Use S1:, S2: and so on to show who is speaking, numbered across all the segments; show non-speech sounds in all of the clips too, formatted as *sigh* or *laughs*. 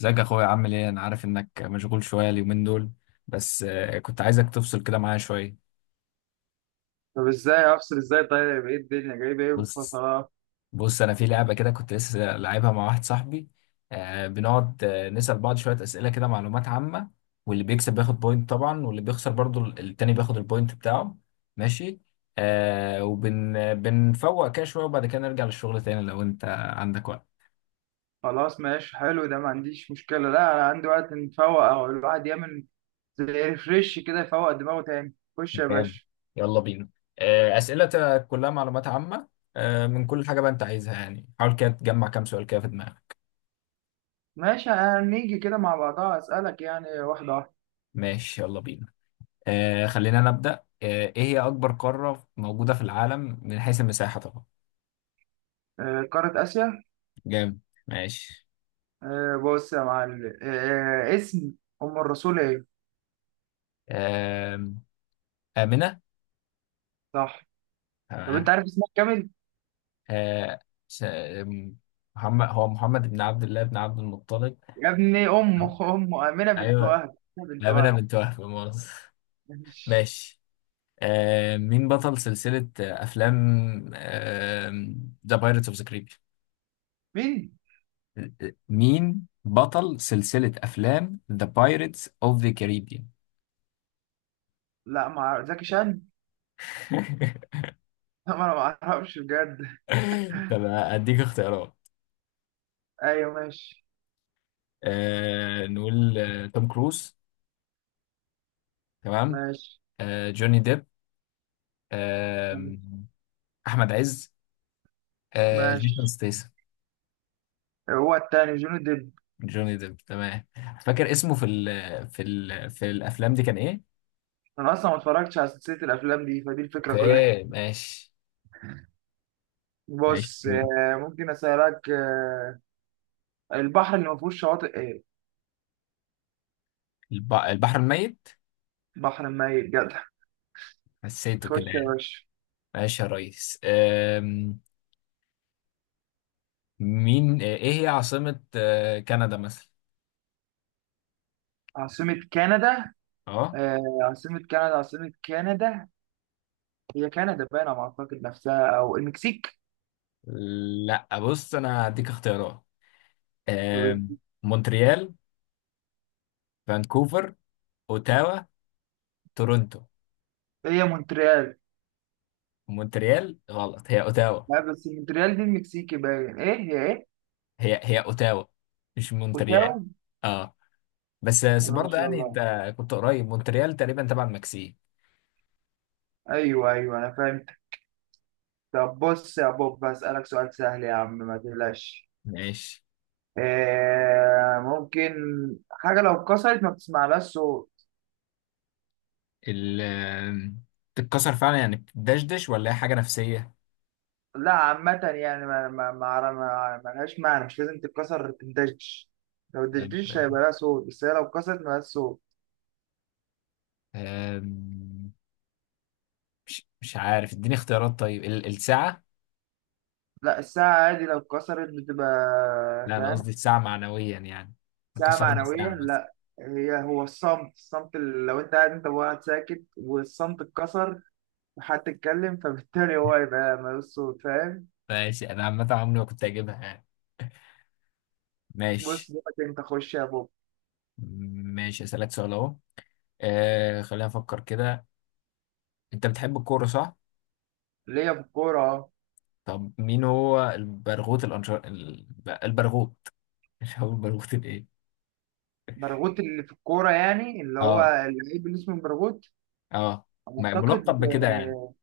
S1: ازيك يا اخويا؟ عامل ايه؟ انا عارف انك مشغول شويه اليومين دول، بس كنت عايزك تفصل كده معايا شويه.
S2: طب ازاي افصل ازاي؟ طيب ايه الدنيا جايب ايه
S1: بص
S2: بالفصلات؟
S1: بص انا في لعبه كده، كنت لسه لعبها مع واحد صاحبي. بنقعد نسال بعض شويه اسئله كده، معلومات عامه. واللي بيكسب بياخد بوينت، طبعا واللي بيخسر برضو التاني بياخد البوينت بتاعه. ماشي. بنفوق كده شويه، وبعد كده نرجع للشغل تاني لو انت عندك وقت.
S2: خلاص ماشي، حلو ده، ما عنديش مشكلة، لا انا عندي وقت نفوق، او الواحد يعمل زي ريفريش كده، يفوق دماغه تاني. خش يا
S1: تمام،
S2: باشا.
S1: يلا بينا. أسئلة كلها معلومات عامة، من كل حاجة بقى أنت عايزها، يعني حاول كده تجمع كام سؤال كده في دماغك.
S2: ماشي، هنيجي كده مع بعضها، اسألك يعني واحدة واحدة.
S1: ماشي، يلا بينا. خلينا نبدأ. إيه هي أكبر قارة موجودة في العالم من حيث المساحة طبعا؟
S2: قارة آسيا.
S1: جامد. ماشي.
S2: بص يا معلم، اسم أم الرسول ايه؟
S1: آم، آمنة.
S2: صح. طب انت
S1: تمام.
S2: عارف اسمها كامل؟
S1: آه، س- آم، محمد هو محمد بن عبد الله بن عبد المطلب.
S2: يا ابني أمه آمنة بنت
S1: أيوه،
S2: وهب، آمنة بنت
S1: آمنة
S2: وهب.
S1: بنت وهب، مؤاخذة.
S2: مش-
S1: ماشي. آه، مين بطل سلسلة أفلام ذا بايرتس أوف ذا كاريبيان؟
S2: مين؟
S1: مين بطل سلسلة أفلام ذا بايرتس أوف ذا كاريبيان؟
S2: لا، مع زكي شان.
S1: *laughs*
S2: *laughs* لا، ما انا ما اعرفش بجد.
S1: طب أديك اختيارات.
S2: ايوه ماشي.
S1: آه، نقول توم كروز. تمام.
S2: ماشي
S1: آه، جوني ديب. آه، أحمد عز. آه، جيسون
S2: ماشي.
S1: ستيسن.
S2: هو التاني جوني ديب.
S1: جوني ديب، تمام. فاكر اسمه في ال في ال في الأفلام دي كان إيه؟
S2: انا اصلا ما اتفرجتش على سلسله الافلام دي، فدي الفكره كلها.
S1: أوكي، ماشي.
S2: *laughs*
S1: ماشي.
S2: بص، ممكن اسالك البحر اللي ما فيهوش شواطئ ايه؟
S1: البحر الميت.
S2: بحر ميت جدع.
S1: حسيته
S2: خش
S1: كده
S2: يا
S1: يعني.
S2: باشا.
S1: ماشي يا ريس. مين؟ ايه هي عاصمة كندا مثلا؟
S2: عاصمه كندا؟
S1: اه.
S2: عاصمه كندا. هي كندا باينه على ما اعتقد نفسها او المكسيك.
S1: لا بص، انا هديك اختيارات. أم...
S2: طب
S1: مونتريال، فانكوفر، اوتاوا، تورونتو.
S2: هي مونتريال.
S1: مونتريال غلط، هي اوتاوا.
S2: لا بس مونتريال دي المكسيكي باين، ايه هي ايه.
S1: هي هي اوتاوا، مش
S2: اوتاو.
S1: مونتريال. اه. بس
S2: بسم
S1: بس
S2: الله ما
S1: برضه
S2: شاء
S1: يعني
S2: الله.
S1: انت كنت قريب، مونتريال تقريبا تبع المكسيك.
S2: ايوه ايوه انا فاهم. طب بص يا بوب، هسألك سؤال سهل يا عم، ما تقلقش.
S1: ماشي.
S2: ممكن حاجة لو اتكسرت ما بتسمعلهاش صوت؟
S1: ال تتكسر فعلا، يعني بتدشدش، ولا هي حاجة نفسية؟
S2: لا عامة يعني ما لهاش معنى، مش لازم تتكسر تندش. لو
S1: طيب،
S2: الدشديش هيبقى لها صوت، بس هي لو اتكسرت مالهاش صوت.
S1: أم، مش عارف، اديني اختيارات. طيب الساعة.
S2: لا، الساعة عادي لو اتكسرت بتبقى.
S1: لا انا قصدي
S2: فاهم.
S1: الساعة معنويا يعني. إحنا
S2: ساعة
S1: كسرنا
S2: معنوية
S1: ساعة مثلا.
S2: لا. هو الصمت اللي لو انت قاعد، انت وقاعد ساكت، والصمت اتكسر، وحد اتكلم، فبالتالي هو هيبقى مالوش صوت. فاهم.
S1: ماشي، انا عامة عمري ما كنت اجيبها يعني.
S2: بص
S1: ماشي.
S2: دلوقتي، انت خش يا بوب.
S1: ماشي، اسألك سؤال اهو. آه، خلينا افكر كده. انت بتحب الكورة صح؟
S2: ليا في الكورة اه.
S1: طب مين هو البرغوث؟ مش هو البرغوث الايه؟
S2: برغوت اللي في الكورة، يعني اللي هو
S1: اه.
S2: اللعيب اللي اسمه برغوت،
S1: اه.
S2: اعتقد.
S1: ملقب بكده يعني.
S2: آه،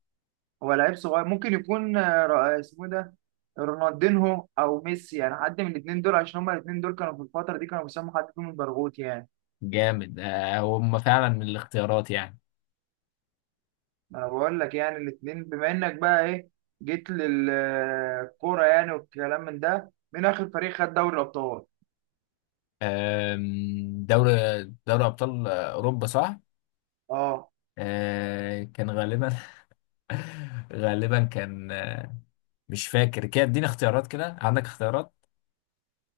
S2: هو لعيب صغير ممكن يكون اسمه إيه ده، رونالدينهو او ميسي، يعني حد من الاثنين دول، عشان هما الاثنين دول كانوا في الفترة دي كانوا بيسموا حد فيهم البرغوت يعني.
S1: جامد. آه، هم فعلا من الاختيارات يعني.
S2: انا بقول لك يعني الاثنين، بما انك بقى ايه، جيت للكورة يعني، والكلام من ده، من اخر فريق خد دوري الابطال
S1: آم، دوري دوري ابطال اوروبا صح؟
S2: اه.
S1: كان غالبا. *laughs* غالبا كان مش فاكر كده، اديني اختيارات كده، عندك اختيارات.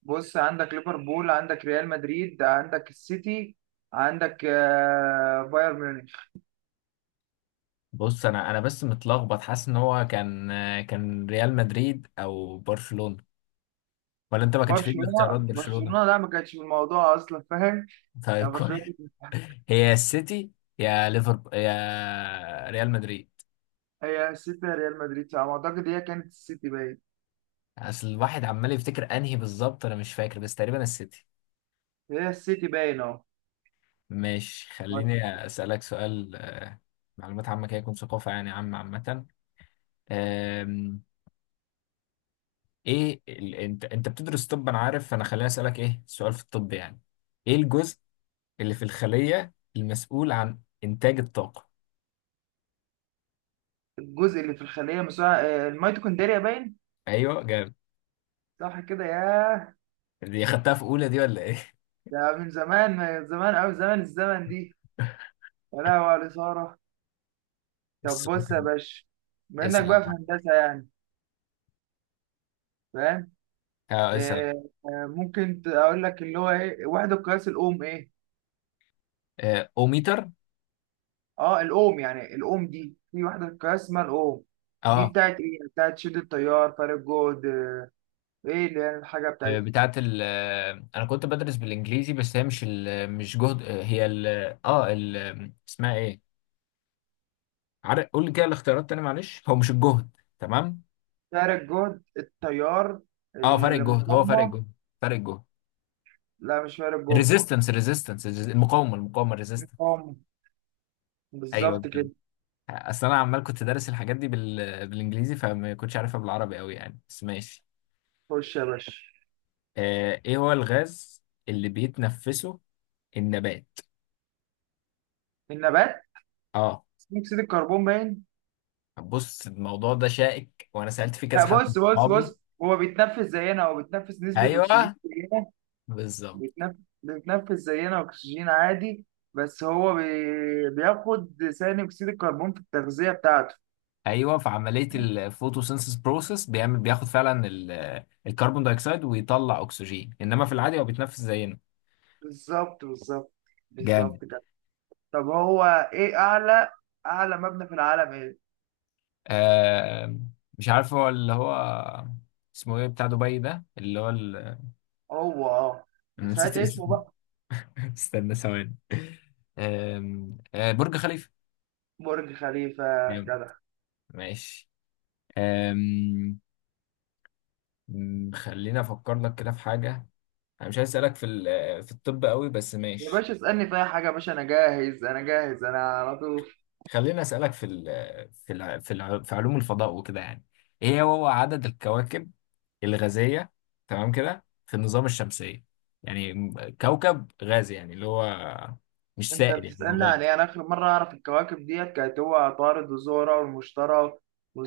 S2: بص عندك ليفربول، عندك ريال مدريد، عندك السيتي، عندك بايرن ميونخ.
S1: بص، انا بس متلخبط، حاسس ان هو كان كان ريال مدريد او برشلونة. ولا انت ما كانش فيه الاختيارات
S2: برشلونة
S1: برشلونة؟
S2: برشلونة لا، ما كانتش في الموضوع أصلا، فاهم.
S1: طيب
S2: يعني برشلونة
S1: كويس.
S2: كانت-
S1: هي يا السيتي يا ليفربول يا ريال مدريد.
S2: هي السيتي يا ريال مدريد، على ما أعتقد هي كانت السيتي باين.
S1: اصل الواحد عمال يفتكر انهي بالظبط، انا مش فاكر، بس تقريبا السيتي.
S2: هي السيتي باين أهو.
S1: ماشي، خليني أسألك سؤال معلومات عامة كده، يكون ثقافة يعني، عامة. آم، أنت بتدرس طب أنا عارف، فأنا خليني أسألك إيه سؤال في الطب يعني. إيه الجزء اللي في الخلية المسؤول عن إنتاج الطاقة؟
S2: الجزء اللي في الخلية مساعد، الميتوكوندريا باين.
S1: أيوه جامد.
S2: صح كده، ياه.
S1: دي خدتها في أولى دي ولا إيه؟
S2: ده من زمان، من زمان أوي، زمن الزمن دي.
S1: *laughs*
S2: يا لهوي على الإثارة. طب
S1: السؤال
S2: بص يا
S1: ده.
S2: باشا، بما إنك
S1: اسأل، أنا
S2: بقى في
S1: معاك.
S2: هندسة يعني، فاهم.
S1: أه اسأل.
S2: آه، اقول لك اللي هو ايه، وحده قياس الاوم ايه.
S1: أوميتر.
S2: اه الاوم، يعني الاوم دي في وحده قياس اسمها الاوم. دي
S1: أه.
S2: بتاعت ايه يعني، بتاعت شد التيار، فارق جهد، ايه اللي هي الحاجه بتاعتها.
S1: بتاعة ال أنا كنت بدرس بالإنجليزي، بس هي مش جهد، هي ال أه اسمها إيه؟ عارف قول لي كده الاختيارات تاني، معلش، هو مش الجهد. تمام.
S2: فارق جهد، التيار،
S1: اه، فرق الجهد، هو فرق
S2: المقاومه.
S1: الجهد، فرق الجهد.
S2: لا، مش فارق جهد.
S1: الريزيستنس، الريزيستنس، المقاومه، المقاومه، الريزيستنس.
S2: المقاومه،
S1: ايوه
S2: بالظبط
S1: كده.
S2: كده.
S1: اصل انا عمال كنت دارس الحاجات دي بالانجليزي، فما كنتش عارفها بالعربي قوي يعني، بس ماشي.
S2: خش يا باشا.
S1: آه، ايه هو الغاز اللي بيتنفسه النبات؟
S2: النبات؟
S1: اه.
S2: ثاني اكسيد الكربون باين.
S1: بص الموضوع ده شائك، وانا سألت فيه
S2: لا،
S1: كذا حد من
S2: بص بص
S1: صحابي.
S2: بص هو بيتنفس زينا، هو بيتنفس نسبه اكسجين
S1: ايوه،
S2: زينا.
S1: بالظبط.
S2: بيتنف... بيتنفس زينا أكسجين عادي، بس هو بياخد ثاني أكسيد الكربون في التغذية بتاعته.
S1: ايوه في عمليه الفوتوسينثيس بروسيس بيعمل، بياخد فعلا الكربون دايوكسيد ويطلع اكسجين، انما في العادي هو بيتنفس زينا.
S2: بالظبط بالظبط
S1: جامد.
S2: بالظبط كده. طب هو إيه أعلى مبنى في العالم إيه؟
S1: آه، مش عارف هو اللي هو اسمه ايه، بتاع دبي ده اللي هو *laughs*
S2: هو أه،
S1: أنا نسيت
S2: ساعات اسمه
S1: اسمه.
S2: بقى.
S1: *laughs* استنى ثواني. آه برج خليفه.
S2: برج خليفة
S1: جامد.
S2: جدع.
S1: ماشي. آم، م، خليني افكر لك كده في حاجه. انا مش عايز اسالك في في الطب قوي، بس
S2: يا
S1: ماشي.
S2: باشا اسألني في أي حاجة يا باشا، أنا جاهز أنا على طول.
S1: خليني أسألك في ال في ال في, ال في علوم الفضاء وكده يعني. ايه هو عدد الكواكب الغازية تمام كده في النظام الشمسية؟ يعني كوكب غازي يعني اللي هو مش
S2: انت
S1: سائل، يعني هو
S2: بتسألني
S1: غازي.
S2: عن ايه؟ انا اخر مرة اعرف الكواكب ديت كانت هو عطارد وزهرة والمشتري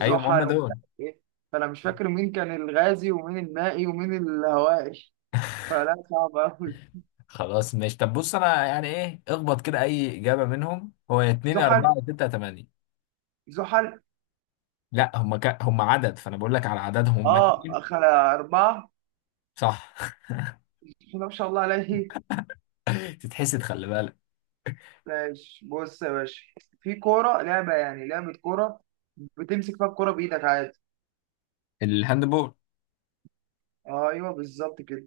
S1: ايوه ما هم
S2: ومش
S1: دول.
S2: عارف ايه، فانا مش فاكر مين كان الغازي ومين المائي ومين الهوائي، فلا صعب اوي.
S1: خلاص ماشي. طب بص، انا يعني ايه اخبط كده اي اجابة منهم. هو يا اتنين يا
S2: زحل
S1: اربعة يا ستة يا تمانية.
S2: زحل
S1: لا هم عدد، فانا بقول لك على عددهم، هم
S2: اه،
S1: اتنين.
S2: اخر اربعة.
S1: صح.
S2: بسم الله ما شاء الله عليه.
S1: *laughs* تتحسد، خلي بالك.
S2: ماشي بص يا باشا، في كورة لعبة، يعني لعبة كورة بتمسك فيها الكورة بإيدك عادي.
S1: الهاندبول.
S2: ايوه بالظبط كده.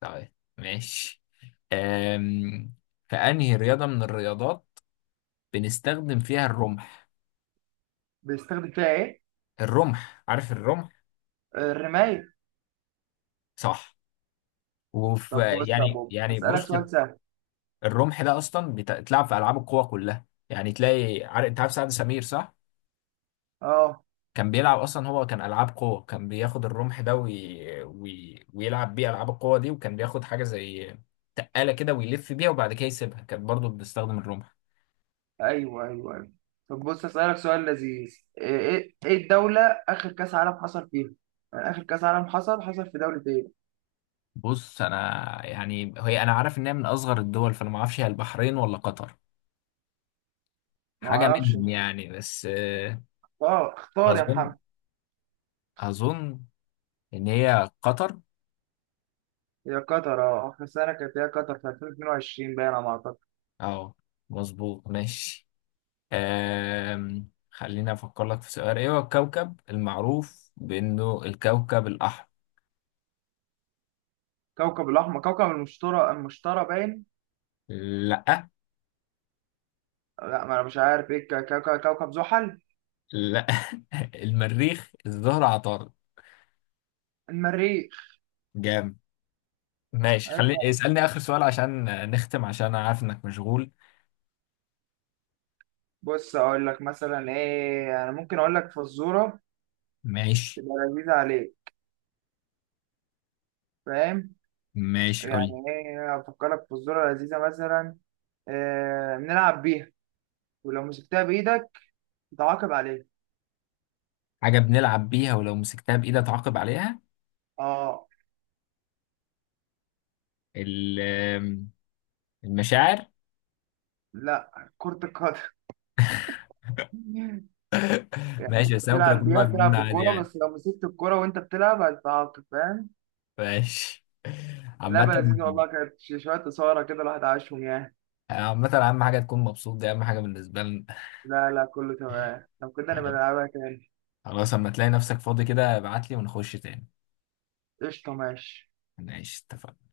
S1: طيب. ماشي. أم... في أنهي رياضة من الرياضات بنستخدم فيها الرمح؟
S2: بيستخدم فيها ايه؟
S1: الرمح، عارف الرمح.
S2: الرماية.
S1: صح. وفي،
S2: طب بص يا
S1: يعني
S2: بابا،
S1: يعني
S2: اسألك
S1: بص،
S2: سؤال سهل.
S1: الرمح ده أصلا بيتلعب في ألعاب القوى كلها يعني، تلاقي عارف، أنت عارف سعد سمير صح؟
S2: اه.
S1: كان بيلعب أصلا، هو كان ألعاب قوة، كان بياخد الرمح ده ويلعب بيه ألعاب القوة دي، وكان بياخد حاجة زي تقالة كده ويلف بيها وبعد كده يسيبها، كانت برضه بتستخدم الرمح.
S2: ايوه ايوه ايوه. طب بص اسالك سؤال لذيذ، ايه ايه إيه الدوله اخر كاس عالم حصل فيها، يعني اخر كاس عالم حصل في دوله ايه.
S1: بص انا، يعني هي انا عارف ان هي من اصغر الدول، فانا ما اعرفش هي البحرين ولا قطر،
S2: ما
S1: حاجه
S2: اعرفش.
S1: منهم يعني، بس
S2: اه، اختار يا
S1: اظن
S2: محمد.
S1: اظن ان هي قطر.
S2: هي قطر، اه اخر سنه كانت هي قطر في 2022 باين على ما اعتقد.
S1: اه مظبوط، ماشي. خليني افكر لك في سؤال. ايه هو الكوكب المعروف بانه الكوكب الاحمر؟
S2: كوكب الاحمر، كوكب المشتري، المشتري باين.
S1: لا.
S2: لا، ما انا مش عارف ايه، كوكب زحل.
S1: لا. *laughs* المريخ، الزهر، عطارد.
S2: المريخ.
S1: جامد. ماشي،
S2: عيب
S1: خليني
S2: بقى.
S1: اسالني اخر سؤال عشان نختم، عشان انا عارف انك مشغول.
S2: بص اقول لك مثلا ايه، انا ممكن اقول لك فزوره
S1: ماشي.
S2: تبقى لذيذه عليك، فاهم.
S1: ماشي، قول
S2: يعني
S1: لي.
S2: ايه افكرك في الذرة لذيذة مثلا، آه نلعب بيها، ولو مسكتها بايدك تعاقب عليها.
S1: حاجة بنلعب بيها، ولو مسكتها بإيدي أتعاقب عليها.
S2: اه.
S1: ال- المشاعر.
S2: لا، كرة القدم. *laughs*
S1: *laughs*
S2: يعني انت
S1: ماشي، بس أنا ممكن
S2: بتلعب
S1: أكون
S2: بيها،
S1: واقف بدون
S2: بتلعب
S1: عادي
S2: بالكورة،
S1: يعني.
S2: بس لو مسكت الكورة وانت بتلعب هتتعاقب، فاهم.
S1: ماشي. عامة،
S2: لعبة لذيذة والله، كانت شوية إثارة كده، الواحد عاشهم يعني.
S1: أهم حاجة تكون مبسوط، دي أهم حاجة بالنسبة لنا.
S2: لا لا، كله تمام، لو كده نبقى نلعبها تاني.
S1: خلاص، أما تلاقي نفسك فاضي كده ابعت لي ونخش تاني.
S2: قشطة ماشي.
S1: ماشي، اتفقنا.